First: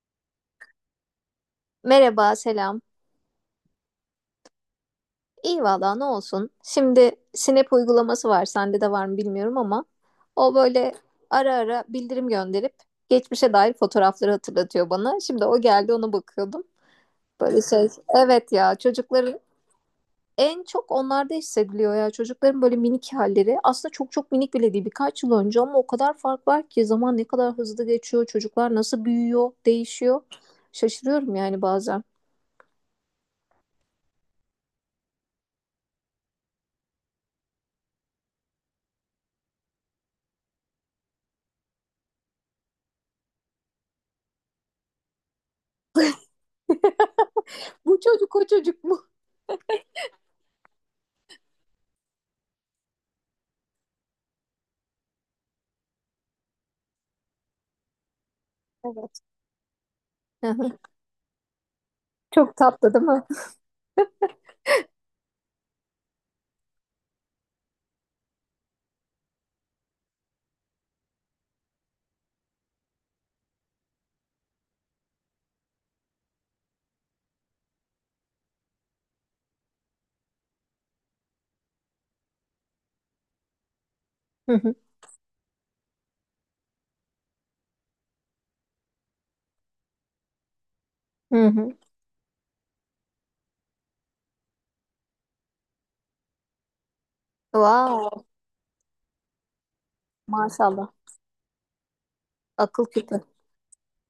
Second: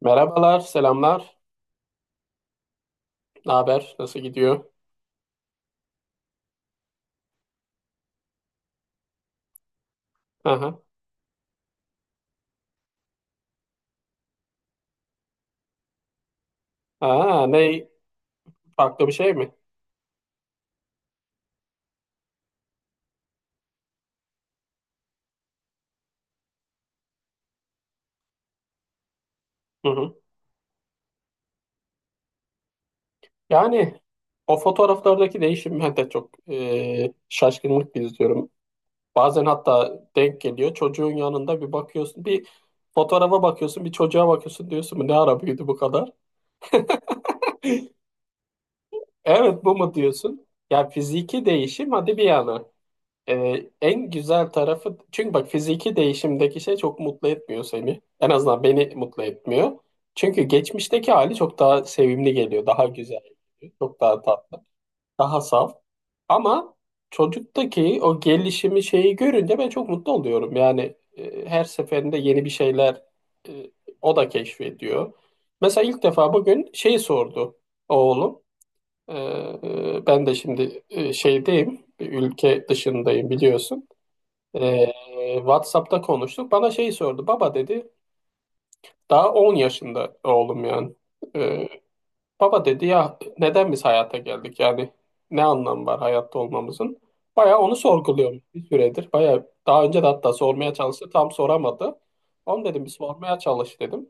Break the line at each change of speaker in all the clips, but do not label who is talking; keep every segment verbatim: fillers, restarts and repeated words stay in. Merhabalar, selamlar.
Merhaba, selam.
Ne haber? Nasıl gidiyor?
İyi valla, ne olsun. Şimdi Snap uygulaması var. Sende de var mı bilmiyorum ama o
Aha.
böyle ara ara bildirim gönderip geçmişe dair fotoğrafları hatırlatıyor bana. Şimdi o geldi, ona bakıyordum.
Aa,
Böyle şey.
ne?
Evet ya,
Farklı bir şey
çocukların
mi?
en çok onlarda hissediliyor ya. Çocukların böyle minik halleri. Aslında çok çok minik bile değil. Birkaç yıl önce ama o kadar fark var ki, zaman ne kadar hızlı geçiyor. Çocuklar nasıl büyüyor,
Hı hı.
değişiyor. Şaşırıyorum yani bazen.
Yani o fotoğraflardaki değişim ben de çok e, şaşkınlık izliyorum. Bazen hatta denk geliyor. Çocuğun yanında bir bakıyorsun, bir fotoğrafa bakıyorsun, bir çocuğa bakıyorsun diyorsun. Bu ne ara büyüdü bu kadar?
Bu çocuk o çocuk mu?
Evet bu mu diyorsun? Ya fiziki değişim hadi bir yana. Ee, en güzel tarafı çünkü bak fiziki değişimdeki şey çok mutlu etmiyor seni. En azından beni
Evet.
mutlu etmiyor. Çünkü geçmişteki hali çok daha sevimli
Çok
geliyor, daha
tatlı değil
güzel
mi?
geliyor, çok daha tatlı, daha saf. Ama çocuktaki o gelişimi şeyi görünce ben çok mutlu oluyorum. Yani e, her seferinde yeni bir şeyler e, o da keşfediyor. Mesela ilk defa bugün şeyi sordu oğlum. Ee, ben de şimdi e, şeydeyim, bir ülke dışındayım biliyorsun.
Hı hı.
Ee, WhatsApp'ta konuştuk. Bana şey sordu. Baba dedi. Daha on yaşında oğlum yani.
Hı
Ee,
hı.
baba dedi ya, neden biz hayata geldik? Yani ne anlam var hayatta olmamızın? Bayağı onu
Wow,
sorguluyorum bir süredir. Bayağı daha önce de hatta sormaya
maşallah.
çalıştı. Tam soramadı. Onu
Akıl
dedim bir
küpü.
sormaya çalış dedim.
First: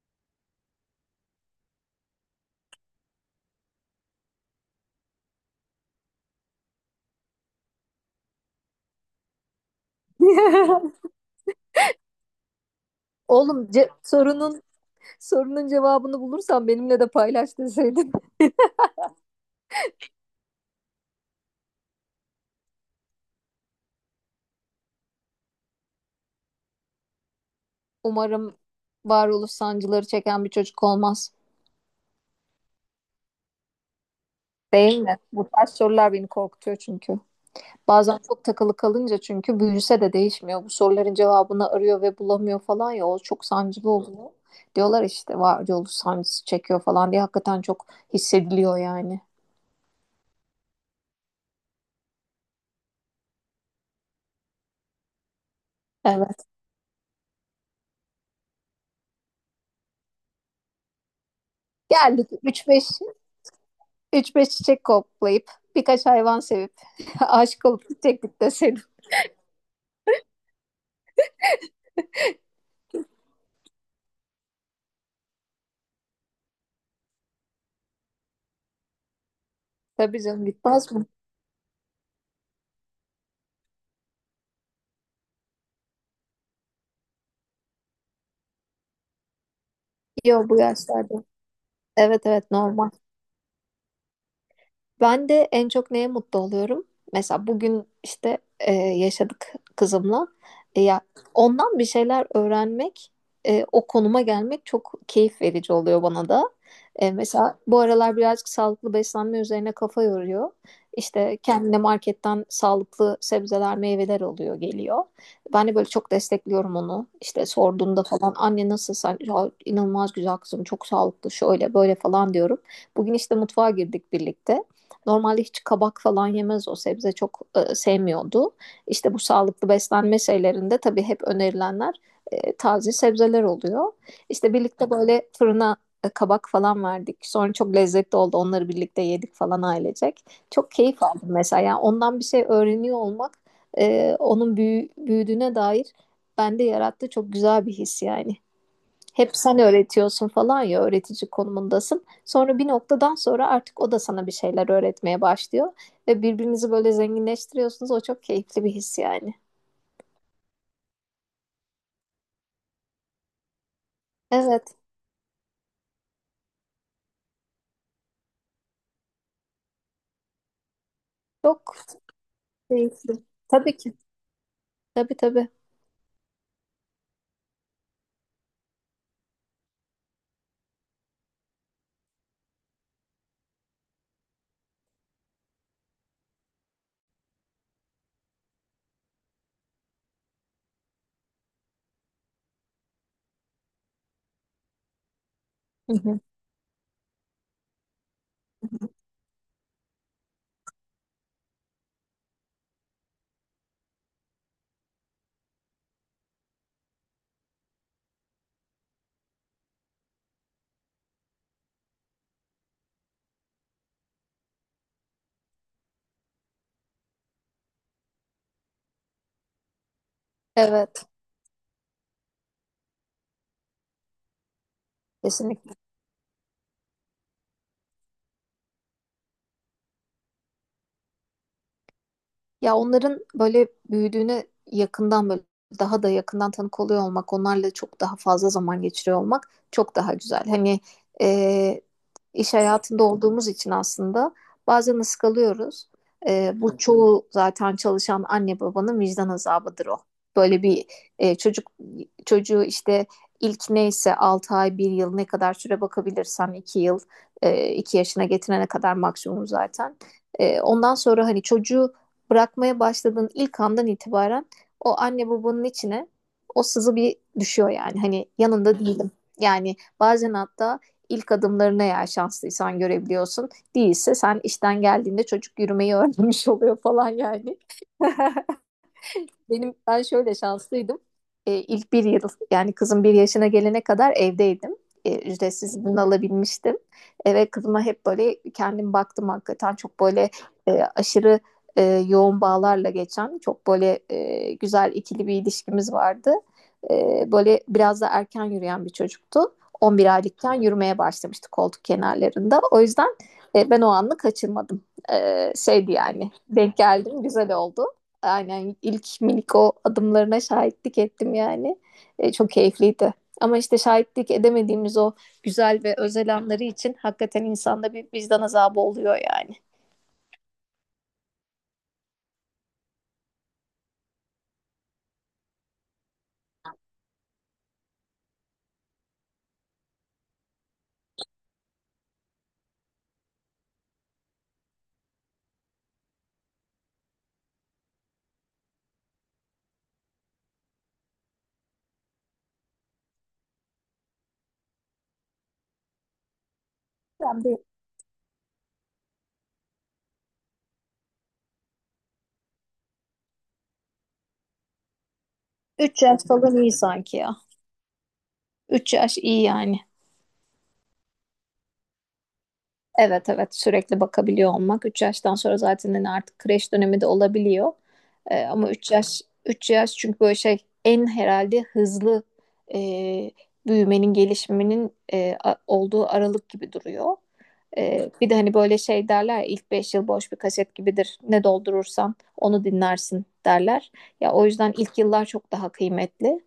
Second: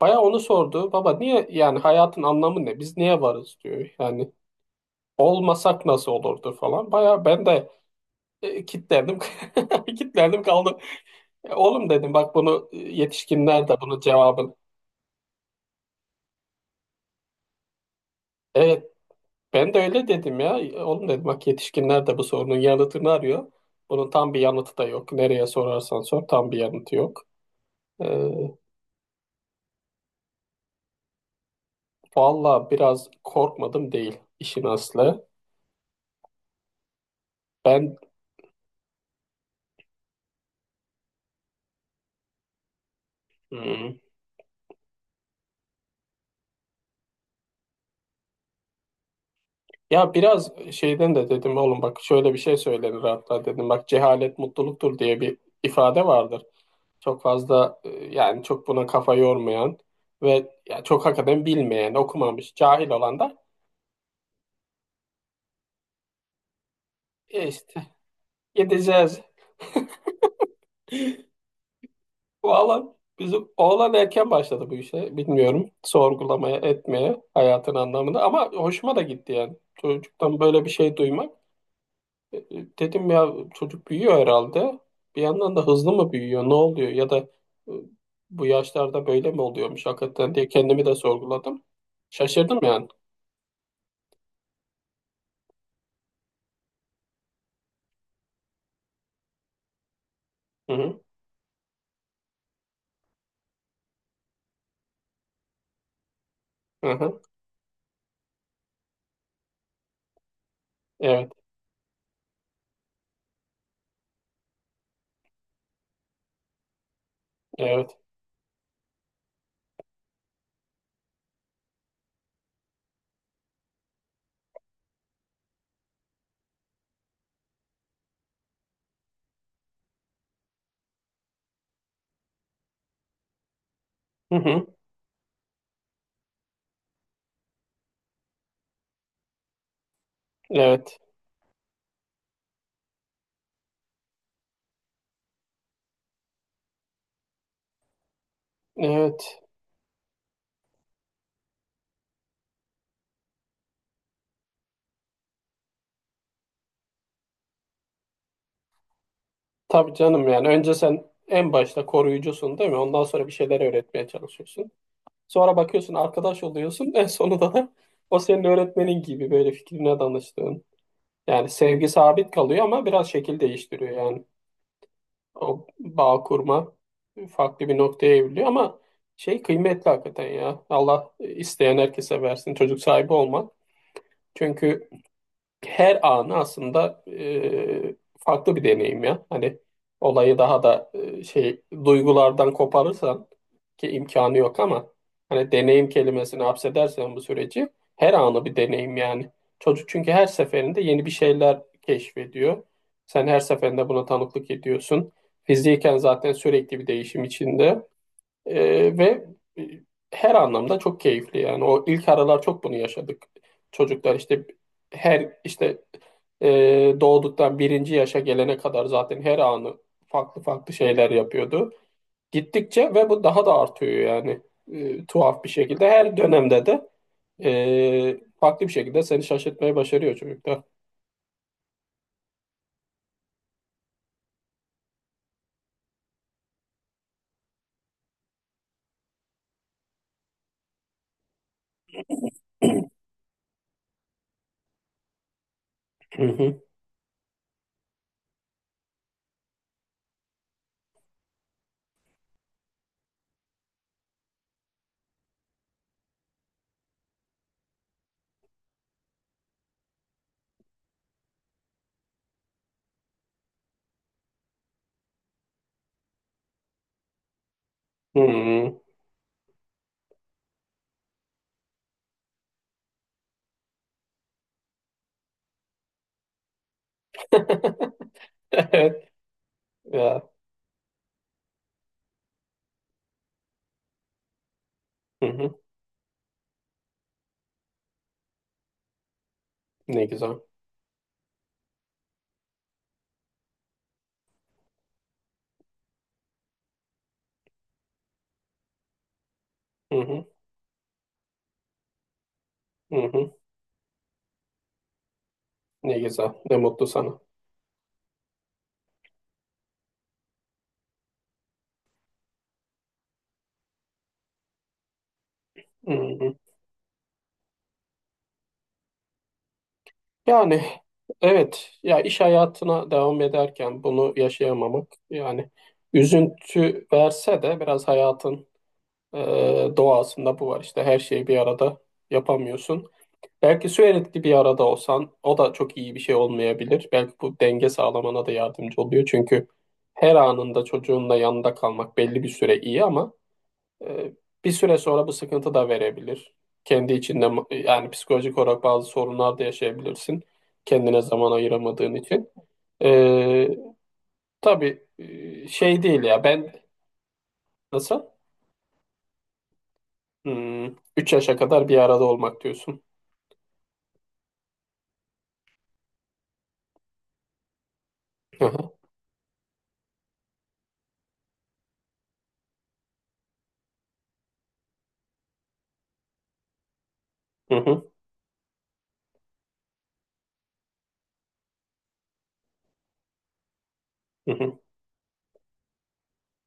Bayağı onu sordu. Baba niye, yani hayatın anlamı ne? Biz niye varız diyor. Yani olmasak nasıl olurdu falan. Bayağı ben de e, kitlendim. Kitlendim kaldım. E, Oğlum dedim bak bunu e,
Oğlum,
yetişkinler de
ce-
bunun cevabını.
sorunun sorunun cevabını bulursan benimle de paylaş deseydin.
Evet, ben de öyle dedim ya. E, Oğlum dedim bak yetişkinler de bu sorunun yanıtını arıyor. Bunun tam bir yanıtı da yok. Nereye sorarsan sor tam bir yanıtı yok. E,
Umarım varoluş sancıları çeken bir çocuk olmaz.
valla biraz korkmadım değil işin
Değil mi?
aslı.
Bu tarz sorular beni korkutuyor çünkü.
Ben
Bazen çok takılı kalınca çünkü büyüse de değişmiyor. Bu soruların cevabını arıyor ve bulamıyor falan ya, o çok sancılı
hmm,
oluyor. Diyorlar işte varoluş sancısı çekiyor falan diye, hakikaten çok hissediliyor yani.
ya biraz şeyden de dedim, oğlum bak şöyle bir şey söylenir hatta dedim. Bak cehalet mutluluktur diye bir ifade vardır.
Evet.
Çok fazla e, yani çok buna kafa yormayan ve ya çok hakikaten bilmeyen,
Geldik,
okumamış, cahil
3-5
olan da
3-5 çiçek koklayıp birkaç hayvan sevip
E
aşık
işte
olup gidecektik deseydim.
gideceğiz. Bu alan bizim oğlan erken başladı bu işe. Bilmiyorum sorgulamaya, etmeye hayatın anlamını, ama hoşuma da gitti yani.
Tabii
Çocuktan
canım,
böyle bir
gitmez
şey
mi?
duymak. E, e, Dedim ya çocuk büyüyor herhalde. Bir yandan da hızlı mı büyüyor, ne oluyor ya da e, bu yaşlarda böyle mi oluyormuş hakikaten diye
Yok, bu
kendimi de
yaşlarda.
sorguladım.
Evet, evet,
Şaşırdım yani.
normal. Ben de en çok neye mutlu oluyorum? Mesela bugün işte e, yaşadık kızımla.
Hı
E,
hı.
ya ondan bir şeyler öğrenmek, e, o konuma gelmek çok keyif verici oluyor bana da.
Hı
E,
hı.
mesela bu aralar birazcık sağlıklı beslenme üzerine kafa yoruyor.
Evet.
İşte kendine marketten sağlıklı sebzeler, meyveler oluyor, geliyor. Ben de böyle çok destekliyorum onu. İşte
Evet.
sorduğunda falan, "Anne nasıl, sen?" Ya, inanılmaz güzel kızım, çok sağlıklı, şöyle böyle falan diyorum. Bugün işte mutfağa girdik birlikte. Normalde hiç kabak falan yemez, o sebze çok e, sevmiyordu. İşte bu sağlıklı beslenme şeylerinde tabii hep önerilenler e, taze sebzeler oluyor.
Hı
İşte
hı.
birlikte böyle fırına e, kabak falan verdik. Sonra çok lezzetli oldu. Onları birlikte yedik falan, ailecek. Çok
Evet.
keyif aldım mesela. Yani ondan bir şey öğreniyor olmak, e, onun büyü- büyüdüğüne dair bende yarattı çok güzel bir his yani. Hep
Evet.
sen öğretiyorsun falan ya, öğretici konumundasın. Sonra bir noktadan sonra artık o da sana bir şeyler öğretmeye başlıyor. Ve birbirinizi böyle zenginleştiriyorsunuz. O çok keyifli bir his yani.
Tabii canım, yani önce sen en başta koruyucusun, değil mi? Ondan sonra bir şeyler öğretmeye çalışıyorsun.
Evet,
Sonra bakıyorsun arkadaş oluyorsun. En sonunda da o senin öğretmenin gibi, böyle fikrine danıştığın. Yani
çok
sevgi sabit kalıyor ama biraz
keyifli.
şekil
Tabii
değiştiriyor
ki.
yani.
Tabii, tabii.
O bağ kurma farklı bir noktaya evriliyor ama şey kıymetli hakikaten ya. Allah isteyen herkese versin çocuk sahibi olmak. Çünkü her anı aslında e, farklı bir deneyim ya. Hani olayı daha da e, şey, duygulardan koparırsan, ki imkanı yok ama, hani deneyim
Hı hı.
kelimesini hapsedersen bu süreci, her anı bir deneyim yani. Çocuk çünkü her seferinde yeni bir şeyler keşfediyor. Sen her seferinde buna tanıklık ediyorsun. Fiziken zaten sürekli bir değişim içinde. Ee, ve e, her anlamda çok keyifli yani. O ilk aralar çok bunu yaşadık. Çocuklar işte her işte e, doğduktan birinci yaşa gelene kadar zaten her anı farklı farklı
Evet,
şeyler yapıyordu. Gittikçe ve bu daha da artıyor yani, E, tuhaf bir
kesinlikle.
şekilde. Her dönemde de e, farklı bir şekilde seni şaşırtmayı başarıyor çocuklar.
Ya, onların böyle büyüdüğüne yakından, böyle daha da yakından tanık oluyor olmak, onlarla çok daha fazla zaman geçiriyor olmak çok daha güzel. Hani e, iş hayatında olduğumuz için aslında bazen ıskalıyoruz.
Hı
E,
hı.
bu çoğu zaten çalışan anne babanın vicdan azabıdır o. Böyle bir e, çocuk çocuğu işte ilk neyse altı ay, bir yıl, ne kadar süre bakabilirsen, iki yıl, e, iki yaşına getirene kadar maksimum zaten. E, ondan sonra hani çocuğu bırakmaya başladığın ilk andan itibaren o anne babanın içine o sızı bir düşüyor yani. Hani yanında
Hı.
değilim. Yani bazen hatta ilk adımlarını, eğer şanslıysan, görebiliyorsun. Değilse sen işten geldiğinde çocuk yürümeyi öğrenmiş oluyor falan yani.
Evet
Benim ben
ya.
şöyle şanslıydım. Ee, ilk bir yıl, yani kızım bir yaşına gelene kadar evdeydim. Ee,
Hı hı.
ücretsiz izin alabilmiştim. Ee, ve kızıma hep böyle kendim baktım. Hakikaten çok
Ne
böyle
güzel.
e, aşırı e, yoğun bağlarla geçen çok böyle e, güzel, ikili bir ilişkimiz vardı. Ee, böyle biraz da erken yürüyen bir çocuktu.
Hı
on bir
hı.
aylıkken yürümeye başlamıştı koltuk kenarlarında. O
Hı
yüzden
hı.
e, ben o anı kaçırmadım. Ee, şeydi
Ne
yani,
güzel. Ne
denk
mutlu sana.
geldim, güzel oldu. Aynen, ilk minik o adımlarına şahitlik ettim yani. E, çok keyifliydi. Ama işte şahitlik edemediğimiz o güzel ve
Hmm.
özel anları için hakikaten insanda bir vicdan azabı oluyor yani.
Yani evet ya, iş hayatına devam ederken bunu yaşayamamak yani, üzüntü verse de biraz hayatın e, doğasında bu var işte, her şeyi bir arada yapamıyorsun. Belki sürekli bir arada olsan o da çok iyi bir şey olmayabilir. Belki bu denge sağlamana da yardımcı oluyor. Çünkü her anında çocuğunla yanında kalmak belli bir süre iyi, ama Ee, bir süre sonra bu sıkıntı da verebilir. Kendi içinde
Yani bir
yani psikolojik olarak bazı sorunlar da yaşayabilirsin. Kendine zaman ayıramadığın için. Ee, tabii e, şey
üç
değil
yaş
ya ben,
falan iyi sanki ya.
nasıl?
Üç yaş iyi yani.
Hmm, üç yaşa kadar bir arada olmak diyorsun.
Evet, evet, sürekli bakabiliyor olmak. Üç yaştan sonra zaten hani artık kreş dönemi de olabiliyor. E,
Hı
ama
hı,
üç yaş, üç yaş çünkü böyle şey, en herhalde hızlı e, büyümenin gelişiminin e, a- olduğu aralık gibi duruyor.
hı hı,
Ee, bir de hani böyle şey derler ya, ilk beş yıl boş bir kaset gibidir. Ne doldurursan onu dinlersin derler. Ya,
hı
o
hı.
yüzden ilk yıllar çok daha kıymetli.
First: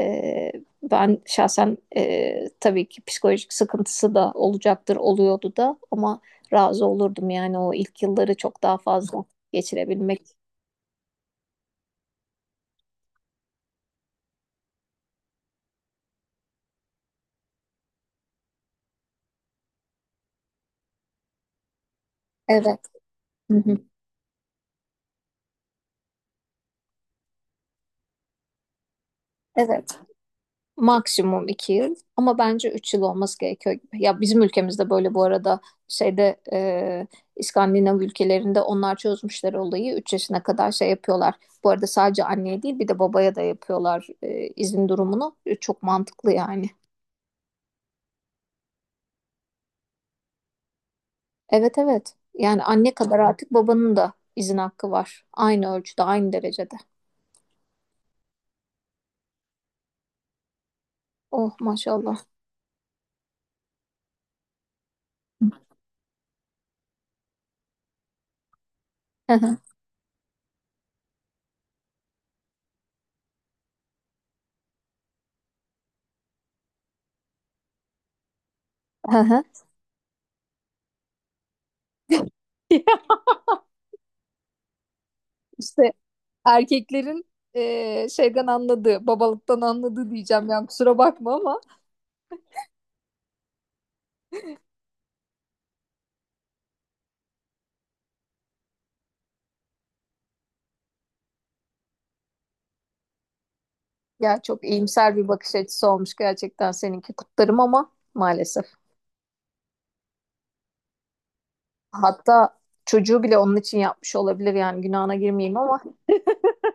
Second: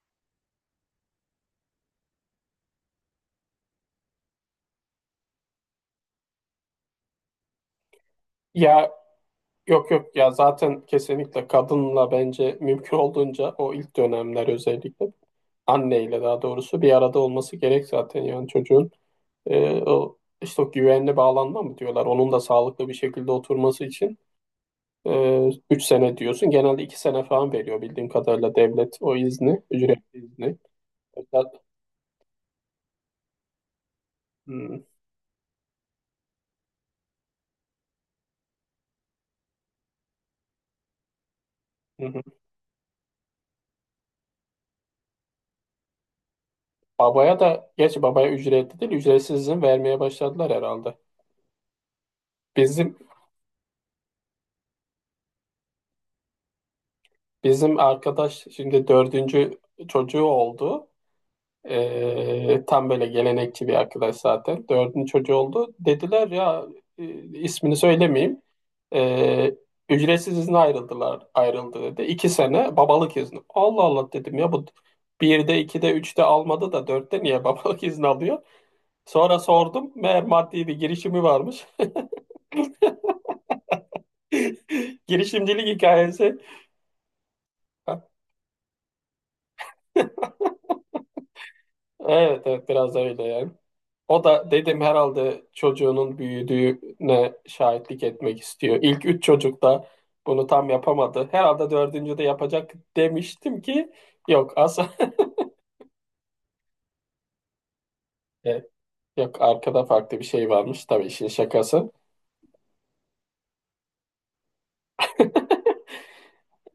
Ee, ben şahsen e, tabii ki psikolojik sıkıntısı da olacaktır, oluyordu da ama razı olurdum yani o ilk yılları çok daha
Ya
fazla
yok yok,
geçirebilmek.
ya zaten kesinlikle kadınla bence mümkün olduğunca o ilk dönemler, özellikle anneyle, daha doğrusu bir arada olması gerek zaten, yani çocuğun. e, o, işte o güvenli bağlanma mı diyorlar. Onun da
Evet.
sağlıklı bir şekilde
Hı hı.
oturması için e, üç sene diyorsun. Genelde iki sene falan veriyor bildiğim kadarıyla devlet o izni,
Evet.
ücretli izni.
Maksimum
Özel-
iki yıl ama bence üç yıl olması gerekiyor gibi. Ya, bizim
Hmm,
ülkemizde böyle. Bu arada şeyde, e, İskandinav ülkelerinde onlar çözmüşler olayı. Üç yaşına kadar şey yapıyorlar. Bu arada
hı hı.
sadece anneye değil, bir de babaya da yapıyorlar e, izin durumunu. E, çok mantıklı yani.
Babaya da, geç, babaya ücretli değil, ücretsiz izin vermeye başladılar herhalde.
Evet, evet, yani anne
Bizim
kadar artık babanın da izin hakkı var. Aynı ölçüde, aynı derecede.
bizim arkadaş şimdi dördüncü çocuğu oldu.
Oh, maşallah.
Ee, tam böyle gelenekçi bir arkadaş zaten. Dördüncü çocuğu oldu. Dediler ya, e, ismini söylemeyeyim. Ee, ücretsiz izne ayrıldılar. Ayrıldı dedi. İki sene babalık izni. Allah Allah dedim ya, bu birde, ikide, üçte almadı da dörtte niye babalık izni alıyor? Sonra sordum. Meğer maddi bir girişimi varmış. Girişimcilik
İşte
hikayesi.
erkeklerin eee, şeyden anladığı, babalıktan anladığı diyeceğim yani, kusura bakma ama.
Evet evet, biraz öyle yani. O da dedim herhalde çocuğunun büyüdüğüne şahitlik etmek istiyor. İlk üç çocuk da bunu tam yapamadı. Herhalde dördüncü de yapacak demiştim ki
Ya,
yok,
çok
asla.
iyimser bir bakış açısı olmuş gerçekten seninki, kutlarım ama
E,
maalesef.
Yok, arkada farklı bir şey varmış, tabii işin şakası.
Hatta çocuğu bile onun için yapmış olabilir yani, günahına girmeyeyim ama.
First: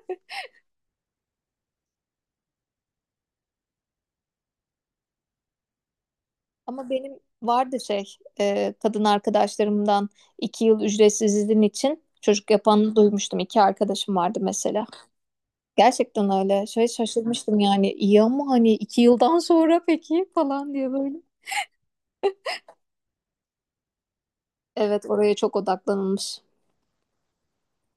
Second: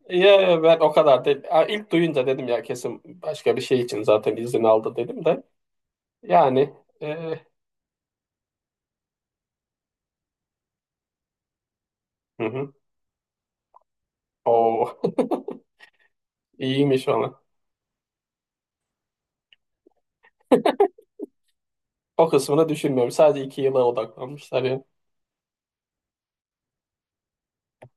Ya ben o kadar değil. Ha, İlk duyunca dedim ya kesin başka bir şey için zaten izin aldı, dedim de. Yani
Ama benim
e,
vardı şey, eee, kadın arkadaşlarımdan iki yıl ücretsiz izin için
hı
çocuk
hı.
yapanı duymuştum. İki arkadaşım vardı mesela.
Oo,
Gerçekten öyle. Şey,
iyiymiş ona.
şaşırmıştım yani. İyi ama hani iki yıldan sonra peki falan diye, böyle.
O kısmını düşünmüyorum. Sadece iki yıla odaklanmışlar
Evet, oraya çok odaklanılmış.